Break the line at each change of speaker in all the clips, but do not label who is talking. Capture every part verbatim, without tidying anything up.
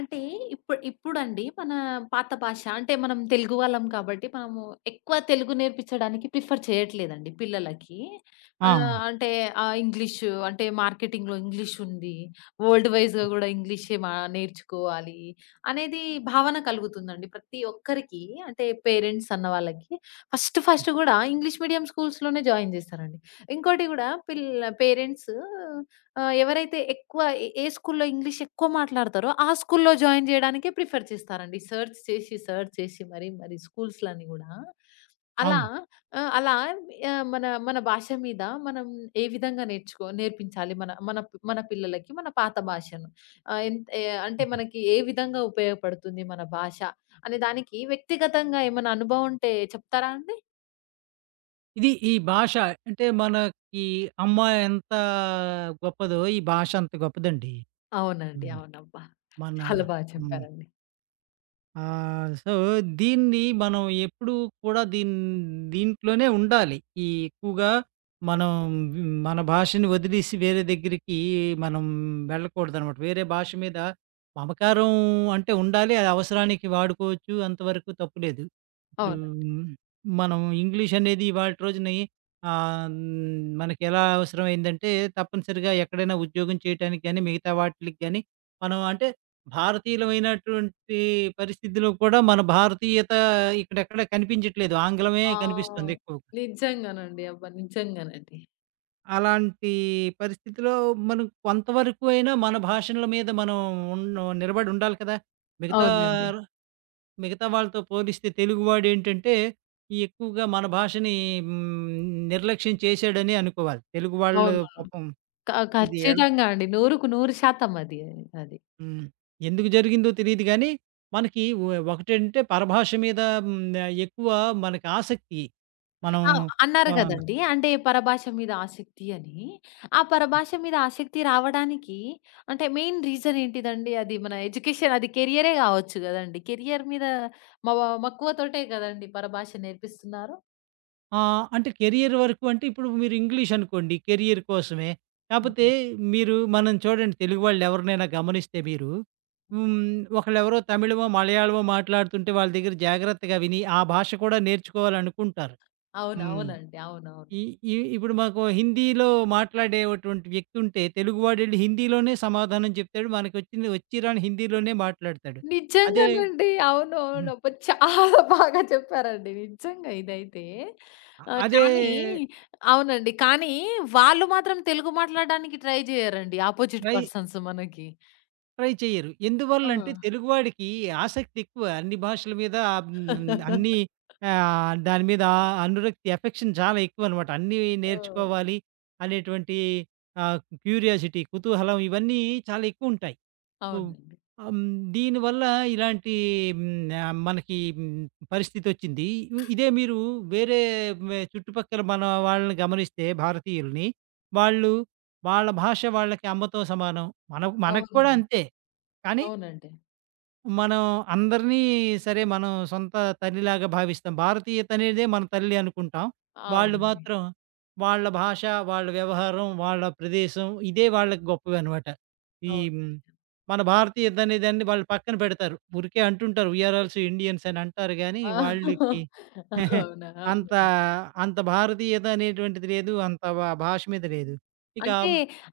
అంటే ఇప్పుడు ఇప్పుడండి మన పాత భాష అంటే మనం తెలుగు వాళ్ళం కాబట్టి మనము ఎక్కువ తెలుగు నేర్పించడానికి ప్రిఫర్ చేయట్లేదండి పిల్లలకి.
ఆ!
ఆహ్, అంటే ఆహ్, ఇంగ్లీషు అంటే మార్కెటింగ్‌లో ఇంగ్లీష్ ఉంది. వరల్డ్ వైస్‌గా గూడా ఇంగ్లీషే మా నేర్చుకోవాలి అనేది భావన కలుగుతుందండి ప్రతి ఒక్కరికి. అంటే పేరెంట్స్ అన్న వాళ్ళకి ఫస్ట్ ఫస్ట్ గూడా ఇంగ్లీష్ మీడియం స్కూల్స్‌లోనే జాయిన్ జేస్తారండి. ఇంకోటి గూడా పిల్ల పేరెంట్స్. ఆ, ఎవరైతే ఎక్కువ ఏ ఏ స్కూల్‌లో ఇంగ్లీష్ ఎక్కువ మాట్లాడతారో, ఆ స్కూల్‌లో జాయిన్ జేయడానికే ప్రిఫర్ చేస్తారండి. సెర్చ్ చేసి, సెర్చ్ చేసి మరి, మరి స్కూల్స్‌లని గూడా. అలా.
అవును.
ఆ, అలా ఆహ్, మన మన భాష మీద మనం ఏ విధంగా నేర్చుకో నేర్పించాలి మన మన పి- మన పిల్లలకి మన పాత భాషను. ఆహ్, ఎంత్ ఆహ్, అంటే
హుహు.
మనకి ఏ విధంగా ఉపయోగపడుతుంది మన భాష అనే దానికి వ్యక్తిగతంగా ఏమైనా అనుభవం ఉంటే చెప్తారా అండి?
ఇది ఈ భాష అంటే మనకి అమ్మ ఎంత గొప్పదో, ఈ భాష అంత గొప్పదండి.
అవునండి.
హ్మ్.
అవునబ్బా!
మన
చాలా బాగా
హ్మ్.
చెప్పారండి.
ఆ! సో, దీన్ని మనం ఎప్పుడూ కూడా దీన్ దీంట్లోనే ఉండాలి. ఈ ఎక్కువగా మనం హ్మ్, మన భాషని వదిలేసి వేరే దగ్గరికి మనం వెళ్ళకూడదనమాట. వేరే భాష మీద మమకారం అంటే ఉండాలి. అది అవసరానికి వాడుకోవచ్చు. అంతవరకు తప్పులేదు. ఇప్పుడు
అవును.
మ్, మనం ఇంగ్లీష్ అనేది ఇవాల్టి రోజుని ఆహ్, హ్మ్, మనకెలా అవసరమైందంటే తప్పనిసరిగా ఎక్కడైనా ఉద్యోగం చేయటానికి గాని, మిగతా వాటిలికి గాని మనం అంటే భారతీయులమైనటువంటి పరిస్థితిలో కూడా మన భారతీయత ఇక్కడెక్కడ కనిపించట్లేదు. ఆంగ్లమే కనిపిస్తుంది
ఆ!
ఎక్కువగా.
నిజంగానండి. అబ్బా! నిజంగానండి.
అలాంటి పరిస్థితిలో మనం కొంతవరకు అయినా మన భాషల మీద మనం ఉన్ నిలబడి ఉండాలి కదా! మిగతా
అవునండి,
మిగతా వాళ్ళతో పోలిస్తే తెలుగువాడేంటంటే ఎక్కువగా మన భాషని హ్మ్, నిర్లక్ష్యం చేశాడని అనుకోవాలి. తెలుగు వాళ్ళు
అవునవును.
పాపం
క
ఇది.
ఖచ్చితంగా అండి. వందకు వంద శాతం అది. అది.
హ్మ్. ఎందుకు జరిగిందో తెలీదు గానీ, మనకి ఒ ఒకటంటే పరభాష మీద హ్మ్, ఎక్కువ మనకి ఆసక్తి. మనం
ఆ, అన్నారు
ఆహ్,
గదండీ, అంటే పరభాష మీద ఆసక్తి అని. ఆ పరభాష మీద ఆసక్తి రావడానికి అంటే మెయిన్ రీజన్ ఏంటిదండి? అది మన ఎడ్యుకేషన్ అది కెరియరే గావచ్చు గదండీ. కెరియర్ మీద మవ మక్కువతోటే గదండీ పరభాష నేర్పిస్తున్నారు.
ఆహ్, అంటే కెరియర్ వరకు అంటే ఇప్పుడు మీరు ఇంగ్లీష్ అనుకోండి కెరియర్ కోసమే. కాపోతే
హుహు.
మీరు మనం చూడండి తెలుగు వాళ్ళెవరినైనా గమనిస్తే మీరు హ్మ్, ఒకళ్ళెవరో తమిళమో, మలయాళమో మాట్లాడుతుంటే వాళ్ళ దగ్గర జాగ్రత్తగా విని, ఆ భాష కూడా నేర్చుకోవాలనుకుంటారు.
అవును.
హ్మ్.
అవునండి, అవునవును.
ఈ ఈ ఇప్పుడు మాకు హిందీలో మాట్లాడేటువంటి వ్యక్తి ఉంటే, తెలుగువాడు ఎళ్లి హిందీలోనే సమాధానం చెప్తాడు. మనకొచ్చింది వచ్చి రాని హిందీలోనే మాట్లాడతాడు. అదే.
నిజంగానండి, అవునవును.
హ్మ్.
అబ్బా! చాలా బాగా చెప్పారండి. నిజంగా ఇదైతే. ఆహ్,
అదే
కానీ అవునండి. కానీ వాళ్ళు మాత్రం తెలుగు మాట్లాడడానికి ట్రై జేయరండి. అపోజిట్
రై
పర్సన్స్ మనకి.
ట్రై చెయ్యరు.
ఆ!
ఎందువల్లంటే తెలుగువాడికి ఆసక్తి ఎక్కువ. అన్ని భాషల మీద హ్మ్, అన్ని ఆహ్, దాని మీద అనురక్తి, ఎఫెక్షన్ చాలా ఎక్కువనమాట. అన్నీ
ఆ!
నేర్చుకోవాలి అనేటువంటి ఆహ్, క్యూరియాసిటీ, కుతూహలం ఇవన్నీ చాలా ఎక్కువుంటాయి. సో,
అవునండి.
ఆహ్, హ్మ్, దీనివల్ల ఇలాంటి హ్మ్, ఆహ్, మనకి హ్మ్, పరిస్థితొచ్చింది. ఇ ఇదే మీరు వేరే వె చుట్టుపక్కల మన వాళ్ళని గమనిస్తే భారతీయుల్ని, వాళ్ళు వాళ్ళ భాష వాళ్ళకి అమ్మతో సమానం. మన మనకు కూడా
అవును.
అంతే. కానీ
అవునండి.
మనం అందరినీ సరే మనం సొంత తల్లిలాగా భావిస్తాం. భారతీయతనేదే మన తల్లి అనుకుంటాం. వాళ్ళు
అవునండి.
మాత్రం వాళ్ళ భాష, వాళ్ళ వ్యవహారం, వాళ్ళ ప్రదేశం ఇదే వాళ్ళకి గొప్పవనమాట. ఈ
అవును.
హ్మ్, మన భారతీయతనేదాన్ని వాళ్ళు పక్కన పెడతారు. ఊరికే అంటుంటారు. వి ఆర్ ఆల్సో ఇండియన్స్ అని అంటారు గానీ వాళ్ళకి
ఆ, అవునా!
అంత,
అవునండి.
అంత భారతీయత అనేటువంటిది లేదు. అంత భా భాష మీద లేదు. ఇక
అంటే,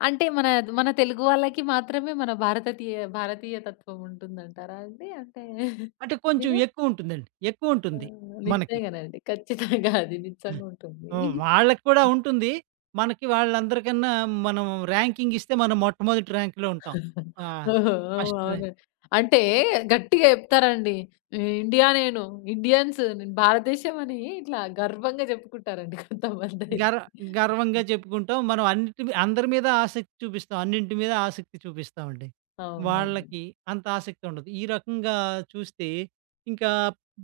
అంటే మన, మన తెలుగు వాళ్ళకి మాత్రమే మన భారతతీయ భారతీయ తత్వం ఉంటుందంటారా అండి? అంటే
అంటే కొంచెం
మీరు?
ఎక్కువుంటుందండి.
ఆ!
ఎక్కువుంటుంది మనకి.
నిజంగానండి. ఖచ్చితంగా అది నిజంగా ఉంటుంది.
హ్మ్. వాళ్ళకి కూడా ఉంటుంది. మనకి వాళ్ళందరికన్నా మనం ర్యాంకింగ్ ఇస్తే మనం మొట్టమొదటి ర్యాంక్‌లో ఉంటాం. ఆ!
ఓహో! అవును.
First rank.
అవును. అంటే గట్టిగా చెప్తారండి. ఇండియా నేను, ఇండియన్స్ నేను భారతదేశం అని ఇట్లా గర్వంగా చెప్పుకుంటారండి కొంతమందయితే.
గర్వ గర్వంగా చెప్పుకుంటాం. మనం అన్నిటి మీ అందరి మీద ఆసక్తి చూపిస్తాం. అన్నింటి మీద ఆసక్తి చూపిస్తామండి.
అవునవునండి.
వాళ్ళకి అంత ఆసక్తి ఉండదు. ఈ రకంగా చూస్తే ఇంకా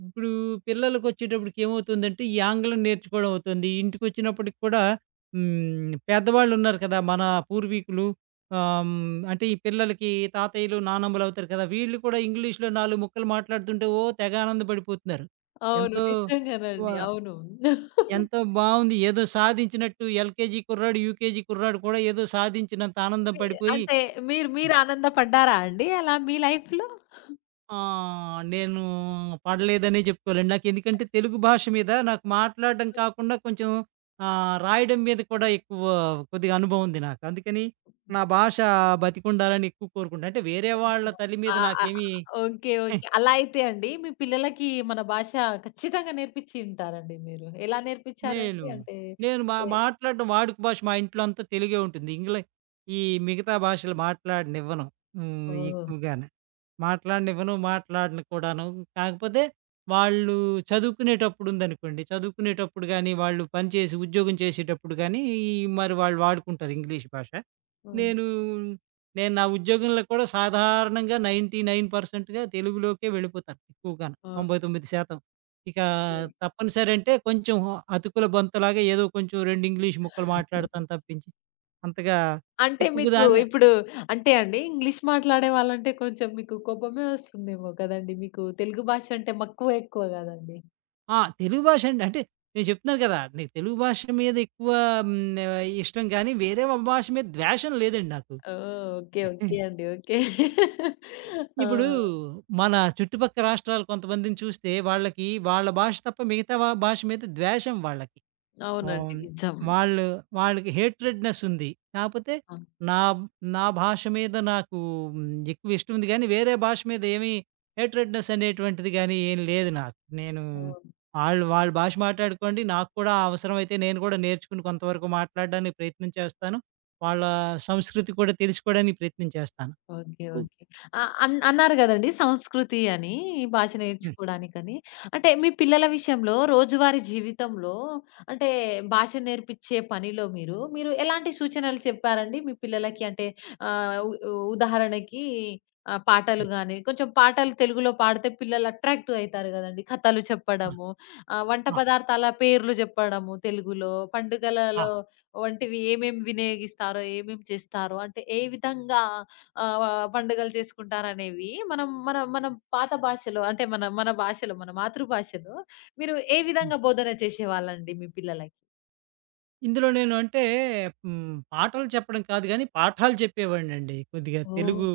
ఇప్పుడు పిల్లలకొచ్చేటప్పటికి ఏమవుతుందంటే, ఈ ఆంగ్లం నేర్చుకోవడం అవుతుంది. ఇంటికొచ్చినప్పటికి కూడా హ్మ్. పెద్దవాళ్ళున్నారు కదా! మన పూర్వీకులు ఆహ్, హ్మ్. అంటే ఈ పిల్లలకి తాతయ్యలు, నానమ్మలు అవుతారు కదా! వీళ్ళు కూడా ఇంగ్లీష్‌లో నాలుగు ముక్కలు మాట్లాడుతుంటే ఓ తెగ ఆనందపడిపోతున్నారు.
అవును.
ఎంతో వ
నిజంగానండి. అవును.
ఎంతో బావుంది. ఏదో సాధించినట్టు ఎల్‌కేజీ కుర్రాడు, యూకేజీ కుర్రాడు కూడా ఏదో సాధించినంత ఆనందం
మీ
పడిపోయి,
అంటే మీరు మీరు ఆనందపడ్డారా అండి అలా మీ లైఫ్‌లో?
ఆహ్, నేను పడలేదనే చెప్పుకోవాలండి. నాకెందుకంటే తెలుగు భాష మీద నాకు మాట్లాడడం కాకుండా కొంచెం ఆహ్, రాయడం మీద కూడా ఎక్కువ కొద్దిగా అనుభవం ఉంది నాకు. అందుకని నా భాష బతికుండాలని ఎక్కువ కోరుకుంటా. అంటే వేరే వాళ్ళ తల్లి
ఆ!
మీద
ఆ!
నాకేమీ.
Okay, okay. అలా అయితే అండి మీ పిల్లలకి మన భాష ఖచ్చితంగా నేర్పించి ఉంటారండి మీరు. ఎలా నేర్పించారండి?
నేను,
అంటే.
నేను మా
ఏ.
మాట్లాడడం వాడుక భాష మా ఇంట్లో అంతా తెలుగే ఉంటుంది. ఇంగ్లీ ఈ మిగతా భాషలు మాట్లాడనివ్వను. హ్మ్.
ఓహ్!
ఎక్కువగాను. మాట్లాడనివ్వను, మాట్లాడను కూడాను. కాకపోతే వాళ్ళు చదువుకునేటప్పుడుందనుకోండి, చదువుకునేటప్పుడు గానీ, వాళ్ళు పని చేసి ఉద్యోగం చేసేటప్పుడు గానీ, మరి వాళ్ళు వాడుకుంటారు ఇంగ్లీష్ భాష.
హ్మ్.
నేను, నేను నా ఉద్యోగంలో కూడా సాధారణంగా తొంభై తొమ్మిది శాతం తెలుగులోకే వెళ్ళిపోతాను ఎక్కువగాను. తొంభై తొమ్మిది శాతం ఇక
ఓకే.
తప్పనిసరి అంటే కొంచెం అతుకుల బొంతలాగా ఏదో కొంచెం రెండు ఇంగ్లీష్ ముక్కలు మాట్లాడతాను తప్పించి, అంతగా
అంటే
ఎక్కువగా
మీకు
దాని
ఇప్పుడు అంటే అండి ఇంగ్లీష్ మాట్లాడే వాళ్ళంటే కొంచెం మీకు కోపమే వస్తుందేమో కదండీ! మీకు తెలుగు భాష అంటే మక్కువ ఎక్కువ గదండీ!
ఆ! తెలుగు భాష అండి. అంటే నేను చెప్తున్నాను కదా! నీకు తెలుగు భాష మీద ఎక్కువ హ్మ్, ఆహ్, ఇష్టం గానీ, వేరే ఒక భాష మీద ద్వేషం లేదండి నాకు.
ఓహ్! ఓకే. ఓకే అండి. ఓకే. ఆ!
ఇప్పుడు మన చుట్టుపక్క రాష్ట్రాలు కొంతమందిని చూస్తే వాళ్ళకి వాళ్ళ భాష తప్ప మిగతా వ భాష మీద ద్వేషం వాళ్ళకి. ఆహ్,
అవునండి, నిజం.
వాళ్ళు వాళ్ళకి హేట్రెడ్‌నెస్ ఉంది. కాపోతే
ఆ!
నా నా భాష మీద నాకు హ్మ్, ఎక్కువ ఇష్టం ఉంది గానీ, వేరే భాష మీద ఏమీ హేట్రెడ్‌నెస్ అనేటువంటిది గానీ ఏం లేదు నాకు. నేను
ఓహ్!
ఆళ్ళు వాళ్ళ భాష మాట్లాడుకోండి. నాకు కూడా అవసరమైతే నేను కూడా నేర్చుకుని కొంతవరకు మాట్లాడడానికి ప్రయత్నం చేస్తాను. వాళ్ళ సంస్కృతి కూడా తెలుసుకోవడానికి ప్రయత్నం చేస్తాను.
ఓకే. ఓకే. ఆ! అన్ అన్నారు గదండీ, సంస్కృతి అని, భాష
హ్మ్.
నేర్చుకోడానికని. అంటే మీ పిల్లల విషయంలో రోజువారీ జీవితంలో అంటే భాష నేర్పిచ్చే పనిలో మీరు, మీరు ఎలాంటి సూచనలు చెప్పారండి మీ పిల్లలకి? అంటే ఆహ్, ఉ ఉదాహరణకి ఆహ్,
ఆ!
పాటలు గాని, కొంచెం పాటలు తెలుగులో పాడితే పిల్లలు అట్రాక్ట్ అయితారు గదండీ. కథలు
ఆ!
చెప్పడము, ఆహ్, వంట
ఆ!
పదార్థాల పేర్లు జెప్పడము తెలుగులో,
ఆ!
పండుగలలో వంటివి ఏమేమి వినియోగిస్తారో, ఏమేమి చేస్తారో, అంటే ఏ విధంగా ఆహ్, పండుగలు చేసుకుంటారనేవి మనం మన మన పాత భాషలో అంటే మన మన భాషలో మన మాతృభాషలో మీరు ఏ విధంగా బోధన చేసేవాళ్ళండి మీ పిల్లలకి?
ఇందులో నేను అంటే హ్మ్. పాటలు చెప్పడం కాదు గానీ, పాఠాలు చెప్పేవాడినండి. కొద్దిగా
ఓహ్!
తెలుగు,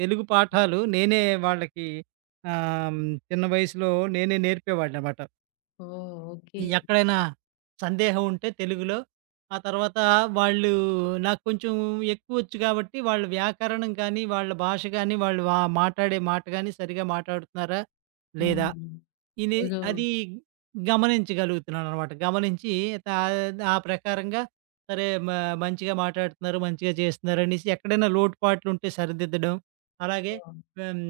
తెలుగు పాఠాలు నేనే వాళ్ళకి ఆహ్, హ్మ్. చిన్న వయసులో నేనే నేర్పేవాడిననమాట.
ఓహ్, ఓకే.
ఎక్కడైనా సందేహం ఉంటే తెలుగులో, ఆ తర్వాత వాళ్ళు నాకు కొంచెం ఎక్కువొచ్చు కాబట్టి, వాళ్ళ వ్యాకరణం కానీ, వాళ్ళ భాష గానీ, వాళ్ళు ఆహ్, మాట్లాడే మాట గానీ, సరిగ్గా మాట్లాడుతున్నారా లేదా?
అవును.
ఇది
ఓహ్!
అది గమనించగలుగుతున్నాననమాట. గమనించి తా ఆ ప్రకారంగా సరే మ మంచిగా మాట్లాడుతున్నారు, మంచిగా చేస్తున్నారనేసి ఎక్కడైనా లోటుపాట్లుంటే సరిదిద్దడం. అలాగే
ఆ!
హ్మ్.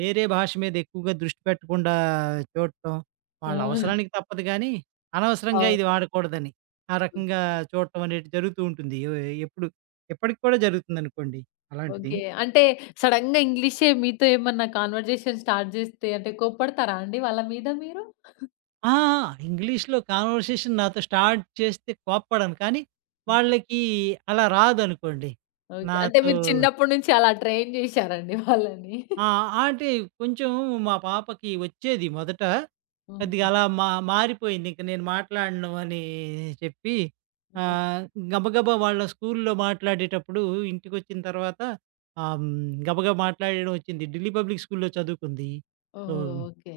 వేరే భాష మీద ఎక్కువగా దృష్టి పెట్టకుండా చూడటం. వాళ్ళ అవసరానికి తప్పదు గానీ, అనవసరంగా ఇది
అవును.
వాడకూడదని. ఆ
ఓకే,
రకంగా చూడటం అనేది జరుగుతూ ఉంటుంది. ఎ ఎప్పుడు ఎప్పటికి కూడా జరుగుతుందనుకోండి అలాంటిది.
ఓకే. అంటే సడెన్‌గా ఇంగ్లీషే మీతో ఏమన్నా కాన్వర్జేషన్ స్టార్ట్ చేస్తే అంటే కోప్పడతారా అండి వాళ్ళ మీద మీరు?
ఆ! ఇంగ్లీష్‌లో కాన్వర్సేషన్ నాతో స్టార్ట్ చేస్తే కోప్పడను. కానీ, వాళ్ళకి అలా రాదనుకోండి.
ఓకే. అంటే
నాతో
మీరు చిన్నప్పటి నుంచి అలా ట్రైన్ చేశారండి వాళ్ళని.
ఆ! అంటే కొంచెం మా పాపకి వచ్చేది మొదట. కొద్దిగా
హ్మ్.
అలా మా మారిపోయింది. ఇంక నేను మాట్లాడను అని చెప్పి
హ్మ్.
ఆహ్, గబగబా వాళ్ళ స్కూల్‌లో మాట్లాడేటప్పుడు ఇంటికొచ్చిన తర్వాత ఆహ్, హ్మ్, గబగబా మాట్లాడడం వచ్చింది. ఢిల్లీ పబ్లిక్ స్కూల్‌లో చదువుకుంది. So
oh! ఓకే.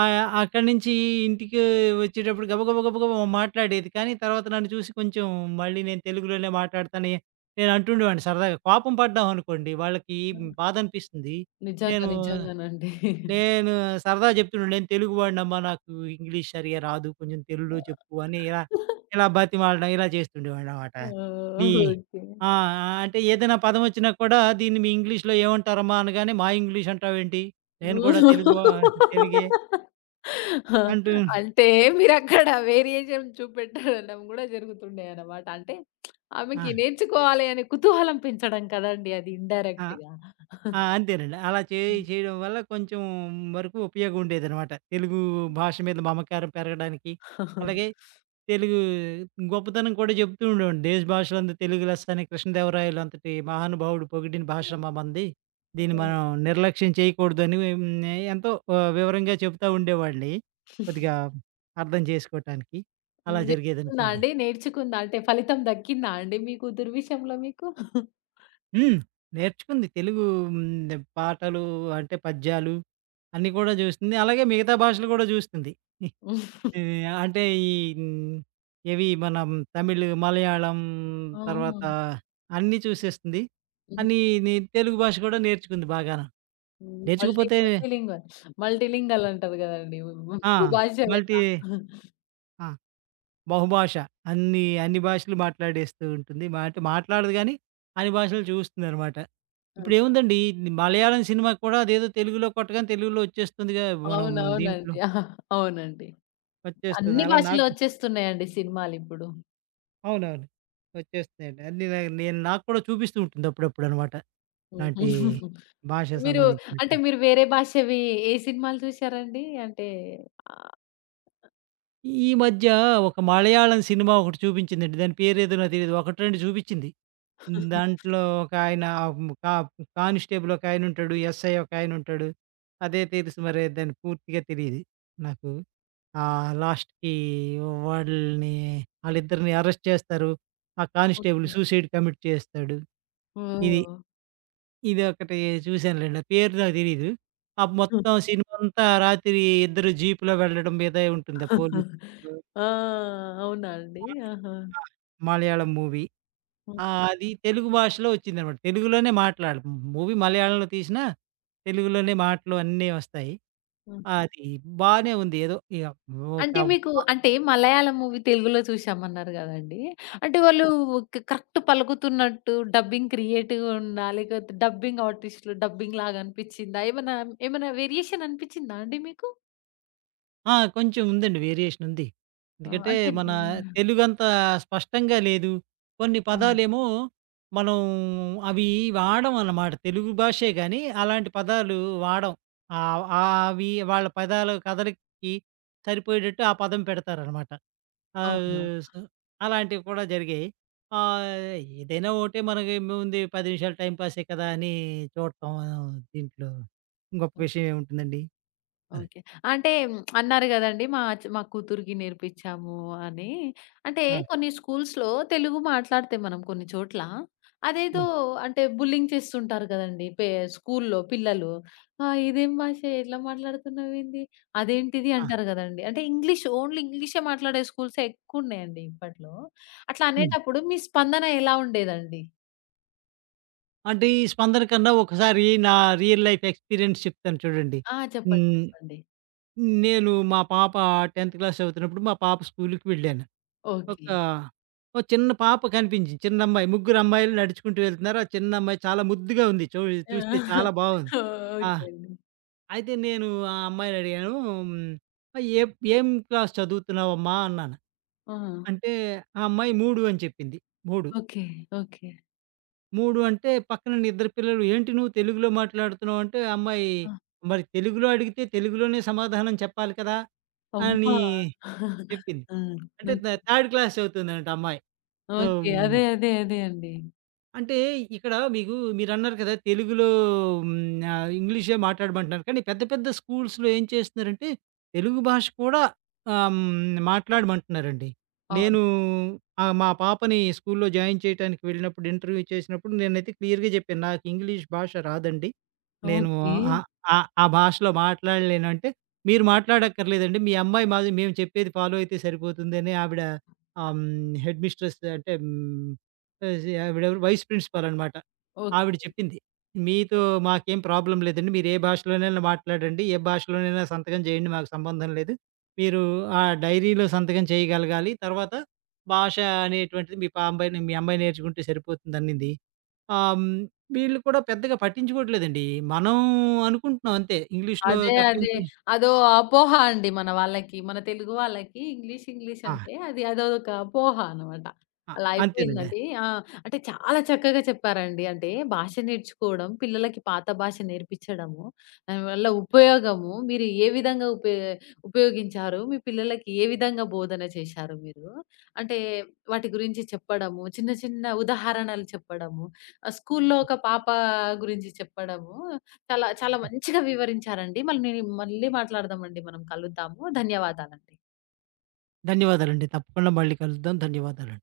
ఆ! అక్కడి నుంచి ఇంటికి వచ్చేటప్పుడు గబగబ గబగబా మాట్లాడేది. కానీ తర్వాత నన్ను చూసి కొంచెం మళ్ళీ నేను తెలుగులోనే మాట్లాడతాను. నేను అంటుండేవాడిని సరదాగా. కోపం పడ్డామనుకోండి వాళ్ళకి బాధనిపిస్తుంది.
నిజంగా,
నేను,
నిజంగానండి.
నేను సరదా చెప్తుండే, "నేను తెలుగువాడినమ్మా, నాకు ఇంగ్లీష్ సరిగ్గా రాదు. కొంచెం తెలుగులో చెప్పు" అని ఇలా, ఇలా బతిమాలడం ఇలా చేస్తుండేవాడినన్నమాట. నీ
ఓహ్! ఓకే.
ఆ! ఆ, అంటే ఏదైనా పదం వచ్చినా కూడా, "దీన్ని మీ ఇంగ్లీష్‌లో ఏమంటారమ్మా?" అనగానే, "మా ఇంగ్లీష్ అంటావేంటి? నేను కూడా తెలుగు వా- తెలుగే"
ఆ!
అంటూ.
అంటే మీరక్కడ వేరియేషన్ చూపెట్టడం గూడా జరుగుతుండేయనమాట. అంటే
ఆ!
ఆమెకి నేర్చుకోవాలి అనే కుతూహలం పెంచడం కదండీ అది
ఆ!
ఇండైరెక్ట్‌గా.
ఆ! అంతేనండి. అలా చే
హ్మ్.
చేయడం వల్ల కొంచెం వరకు ఉపయోగం ఉండేదనమాట. తెలుగు భాష మీద మమకారం పెరగడానికి. అలాగే తెలుగు గొప్పతనం కూడా చెప్తూ ఉండేవాడిని. "దేశ భాషలందు తెలుగు లెస్స" అని కృష్ణదేవరాయలంతటి మహానుభావుడు పొగిడిన భాష మ మనది. దీన్ని
హ్మ్.
మనం నిర్లక్ష్యం చేయకూడదు అని హ్మ్, ఎంతో ఆహ్, వివరంగా చెప్తా ఉండేవాడిని. కొద్దిగా అర్థం చేసుకోటానికి. అలా
నేర్చుకుందా
జరిగేదనుకోండి.
అండి? నేర్చుకుందా? అంటే ఫలితం దక్కిందా అండి మీ కూతురు విషయంలో మీకు?
హ్మ్. నేర్చుకుంది తెలుగు. హ్మ్. పాటలు అంటే పద్యాలు అన్నీ కూడా చూస్తుంది. అలాగే మిగతా భాషలు కూడా చూస్తుంది. ఈ అంటే ఈ హ్మ్. ఏవి మన తమిళ్, మలయాళం
ఆ!
తర్వాత అన్నీ చూసేస్తుంది. అన్నీ నీ తెలుగు భాష కూడా నేర్చుకుంది బాగాను.
హ్మ్. మల్టీ
నేర్చుకపోతే
మల్టీ లింగ్వల్. మల్టీ లింగల్ అంటారు గదండీ.
ఆ!
భూ భాషలేట.
మల్టీ ఆ! బహుభాష. అన్ని, అన్ని భాషలు మాట్లాడేస్తూ ఉంటుంది. మా అంటే మాట్లాడదు గానీ, అన్ని భాషలు చూస్తుందనమాట.
ఆహా!
ఇప్పుడేముందండి మలయాళం సినిమా కూడా అదేదో తెలుగులో కొట్టగానే తెలుగులో వచ్చేస్తుందిగా మనం దీంట్లో
అవునవునండి. ఆహా! అవునండి.
వచ్చేస్తుంది.
అన్ని
అలా
భాషలో
నాకు
వచ్చేస్తున్నాయండి సినిమాలిప్పుడు.
అవునవును. వచ్చేస్తున్నాయండి. అన్నీ నే నేను నాకు కూడా చూపిస్తూ ఉంటుంది అప్పుడప్పుడనమాట.
హ్మ్.
ఇలాంటి భాషకు
మీరు అంటే
సంబంధించినటువంటి.
మీరు వేరే భాషవి ఏ సినిమాలు చూసారండి? అంటే ఆహ్,
ఈ మధ్య ఒక మలయాళం సినిమా ఒకటి చూపించిందండి. దాని పేరేదో నాకు తెలీదు. ఒకటి, రెండు చూపించింది. దాంట్లో ఒకాయన కా కానిస్టేబుల్ ఒకాయనుంటాడు. ఎస్ఐ ఒకాయనుంటాడు. అదే తెలుసు మరి దాని పూర్తిగా తెలీదు నాకు. ఆహ్, లాస్ట్‌కి వాళ్ళని ఆళ్ళిద్దరిని అరెస్ట్ చేస్తారు. ఆ కానిస్టేబుల్
ఓకే.
సూసైడ్ కమిట్ చేస్తాడు. ఇది.
ఓహ్!
ఇదొకటి చూశానులెండి. ఆ పేరు నాకు తెలీదు. ఆ మొత్తం సినిమా అంతా రాత్రి ఇద్దరు జీప్‌లో వెళ్ళడం మీదే ఉంటుంది. ఆ పోలీస్ జీప్‌లో.
ఆ! అవునా అండి? ఆహా!
ఆ! మలయాళం మూవీ.
హ్మ్.
ఆహ్, అది తెలుగు భాషలో వచ్చిందనమాట. తెలుగులోనే మాట్లాడు మూవీ మలయాళంలో తీసినా, తెలుగులోనే మాటలు అన్నీ వస్తాయి. అది బానే ఉంది. ఏదో ఇగ ఒక
అంటే మీకు అంటే మలయాళం మూవీ తెలుగులో చూసామన్నారు గదండీ! అంటే వాళ్ళు క్ కరెక్ట్ పలుకుతున్నట్టు డబ్బింగ్ క్రియేటివ్‌గా ఉందా? లేకపోతే డబ్బింగ్ ఆర్టిస్ట్‌లు డబ్బింగ్ లాగా అనిపిచ్చిందా? ఏమన్నా ఏమన్నా వేరియేషన్ అనిపిచ్చిందా అండి మీకు?
ఆ! కొంచెం ఉందండి వేరియేషన్ ఉంది.
ఆ!
ఎందుకంటే
అంటే
మన
హ్మ్.
తెలుగంత స్పష్టంగా లేదు. కొన్ని
అవును.
పదాలేమో మనం అవి వాడం అన్నమాట. తెలుగు భాషే గానీ, అలాంటి పదాలు వాడం. ఆహ్, ఆవి వాళ్ళ పదాల కదలికకి సరిపోయేటట్టు ఆ పదం పెడతారనమాట. ఆహ్,
అవునా!
సో, అలాంటివి కూడా జరిగాయి. ఆహ్, ఏదైనా ఒకటే మనకేముంది పది నిమిషాలు టైమ్ పాసే కదా! అని చూడటం దీంట్లో గొప్ప విషయం ఏముంటుందండి. అదే.
ఓకే. అంటే మ్, అన్నారు గదండీ! మా చ్ మా కూతురికి నేర్పించాము అని. అంటే
ఆ!
కొన్ని స్కూల్స్‌లో తెలుగు మాట్లాడితే మనం కొన్ని చోట్ల, అదేదో
హ్మ్.
అంటే బుల్లింగ్ చేస్తుంటారు గదండీ! పే స్కూల్‌లో పిల్లలు. "ఆ! ఇదేం భాషే? ఇట్లా మాట్లాడుతున్నావేంది? అదేంటిది?"
ఆ!
అంటారు గదండీ! అంటే ఇంగ్లీష్ ఓన్లీ ఇంగ్లీషే మాట్లాడే స్కూల్సే ఎక్కువున్నాయండి ఇప్పట్లో. అట్లా
హ్మ్.
అనేటప్పుడు మీ స్పందన ఎలా ఉండేదండి?
అంటే ఈ 'స్పందన' కన్నా ఒకసారి నా రియల్ లైఫ్ ఎక్స్‌పీరియన్స్ చెప్తాను చూడండి.
ఆ! చెప్పండి,
హ్మ్.
చెప్పండి.
నేను మా పాప టెన్త్ క్లాస్ చదువుతున్నప్పుడు మా పాప స్కూలుకి వెళ్ళాను. ఒక
ఓకే.
ఓ చిన్న పాప కనిపించింది. చిన్న అమ్మాయి. ముగ్గురు అమ్మాయిలు నడుచుకుంటూ వెళ్తున్నారు. ఆ చిన్న అమ్మాయి చాలా ముద్దుగా ఉంది. చూ చూస్తే చాలా బాగుంది. ఆ!
ఓకే అండి.
అయితే నేను ఆ అమ్మాయిని అడిగాను. హ్మ్. ఏ ఏం క్లాస్ చదువుతున్నావమ్మా? అన్నాను.
ఆ!
అంటే ఆ అమ్మాయి మూడు అని చెప్పింది. మూడు.
Okay, okay.
మూడు అంటే పక్కన ఉన్న ఇద్దరు పిల్లలు ఏంటి నువ్వు తెలుగులో మాట్లాడుతున్నావు అంటే ఆ అమ్మాయి
ఆ!
మరి తెలుగులో అడిగితే తెలుగులోనే సమాధానం చెప్పాలి కదా! అని
అమ్మా!
చెప్పింది.
ఆ!
అంటే థ
ఓకే,
థర్డ్ క్లాస్ చదువుతుందట ఆ అమ్మాయి. So
okay. అదే. అదే. అదే అండి.
అంటే ఇక్కడ మీకు మీరన్నారు కదా! తెలుగులో హ్మ్. ఆహ్, ఇంగ్లీషే మాట్లాడమంటున్నారు. కానీ పెద్ద పెద్ద స్కూల్స్‌లో ఏం చేస్తున్నారంటే తెలుగు భాష కూడా ఆహ్, హ్మ్. మాట్లాడమంటున్నారండి.
అవును.
నేను ఆహ్, మా పాపని స్కూల్‌లో జాయిన్ చేయటానికి వెళ్ళినప్పుడు ఇంటర్వ్యూ చేసినప్పుడు నేనైతే క్లియర్‌గా చెప్పాను. నాకు ఇంగ్లీష్ భాష రాదండి. నేను
ఓకే,
ఆహ్, ఆహ్, ఆ భాషలో మాట్లాడలేను అంటే, "మీరు మాట్లాడక్కర్లేదండి. మీ అమ్మాయి మాది మేము చెప్పేది ఫాలో అయితే సరిపోతుంది" అని ఆవిడ ఆహ్, హ్మ్. హెడ్ మిస్ట్రెస్ అంటే హ్మ్. ఆసి ఆవిడెవరు వైస్ ప్రిన్సిపాల్ అనమాట. ఆవిడ
ఓకే.
చెప్పింది. "మీతో మాకేం ప్రాబ్లమ్ లేదండి. మీరు ఏ భాషలోనైనా మాట్లాడండి. ఏ భాషలోనైనా సంతకం చేయండి. మాకు సంబంధం లేదు. మీరు ఆ డైరీలో సంతకం చేయగలగాలి. తర్వాత భాష అనేటువంటిది మీ పా అమ్మాయి మీ అమ్మాయి నేర్చుకుంటే సరిపోతుంది" అన్నింది. ఆహ్, హ్మ్, వీళ్ళు కూడా పెద్దగా పట్టించుకోవట్లేదండి. మనం అనుకుంటున్నాం అంతే. ఇంగ్లీష్‌లో
అదే. అదే.
తప్పించి.
అదో అపోహ అండి మన వాళ్ళకి. మన తెలుగు వాళ్ళకి ఇంగ్లీష్, ఇంగ్లీష్
ఆ!
అంటే అది అదొక అపోహ అనమాట.
ఆ!
అలా
అంతేనండి.
అయిపోయిందండి. ఆ! అంటే చాలా చక్కగా చెప్పారండి. అంటే భాష నేర్చుకోవడం, పిల్లలకి పాత భాష నేర్పించడము, దానివల్ల ఉపయోగము, మీరు ఏ విధంగా ఉపయో ఉపయోగించారు? మీ పిల్లలకి ఏ విధంగా బోధన చేశారు మీరు? అంటే వాటి గురించి చెప్పడము, చిన్న చిన్న ఉదాహరణలు చెప్పడము, ఆహ్, స్కూల్లో ఒక పాప గురించి చెప్పడము చాలా చాలా మంచిగా వివరించారండి. మళ్ళీ మళ్ళీ మాట్లాడదామండి మనం. కలుద్దాము. ధన్యవాదాలండి.
ధన్యవాదాలండి. తప్పకుండా మళ్ళీ కలుద్దాం. ధన్యవాదాలు.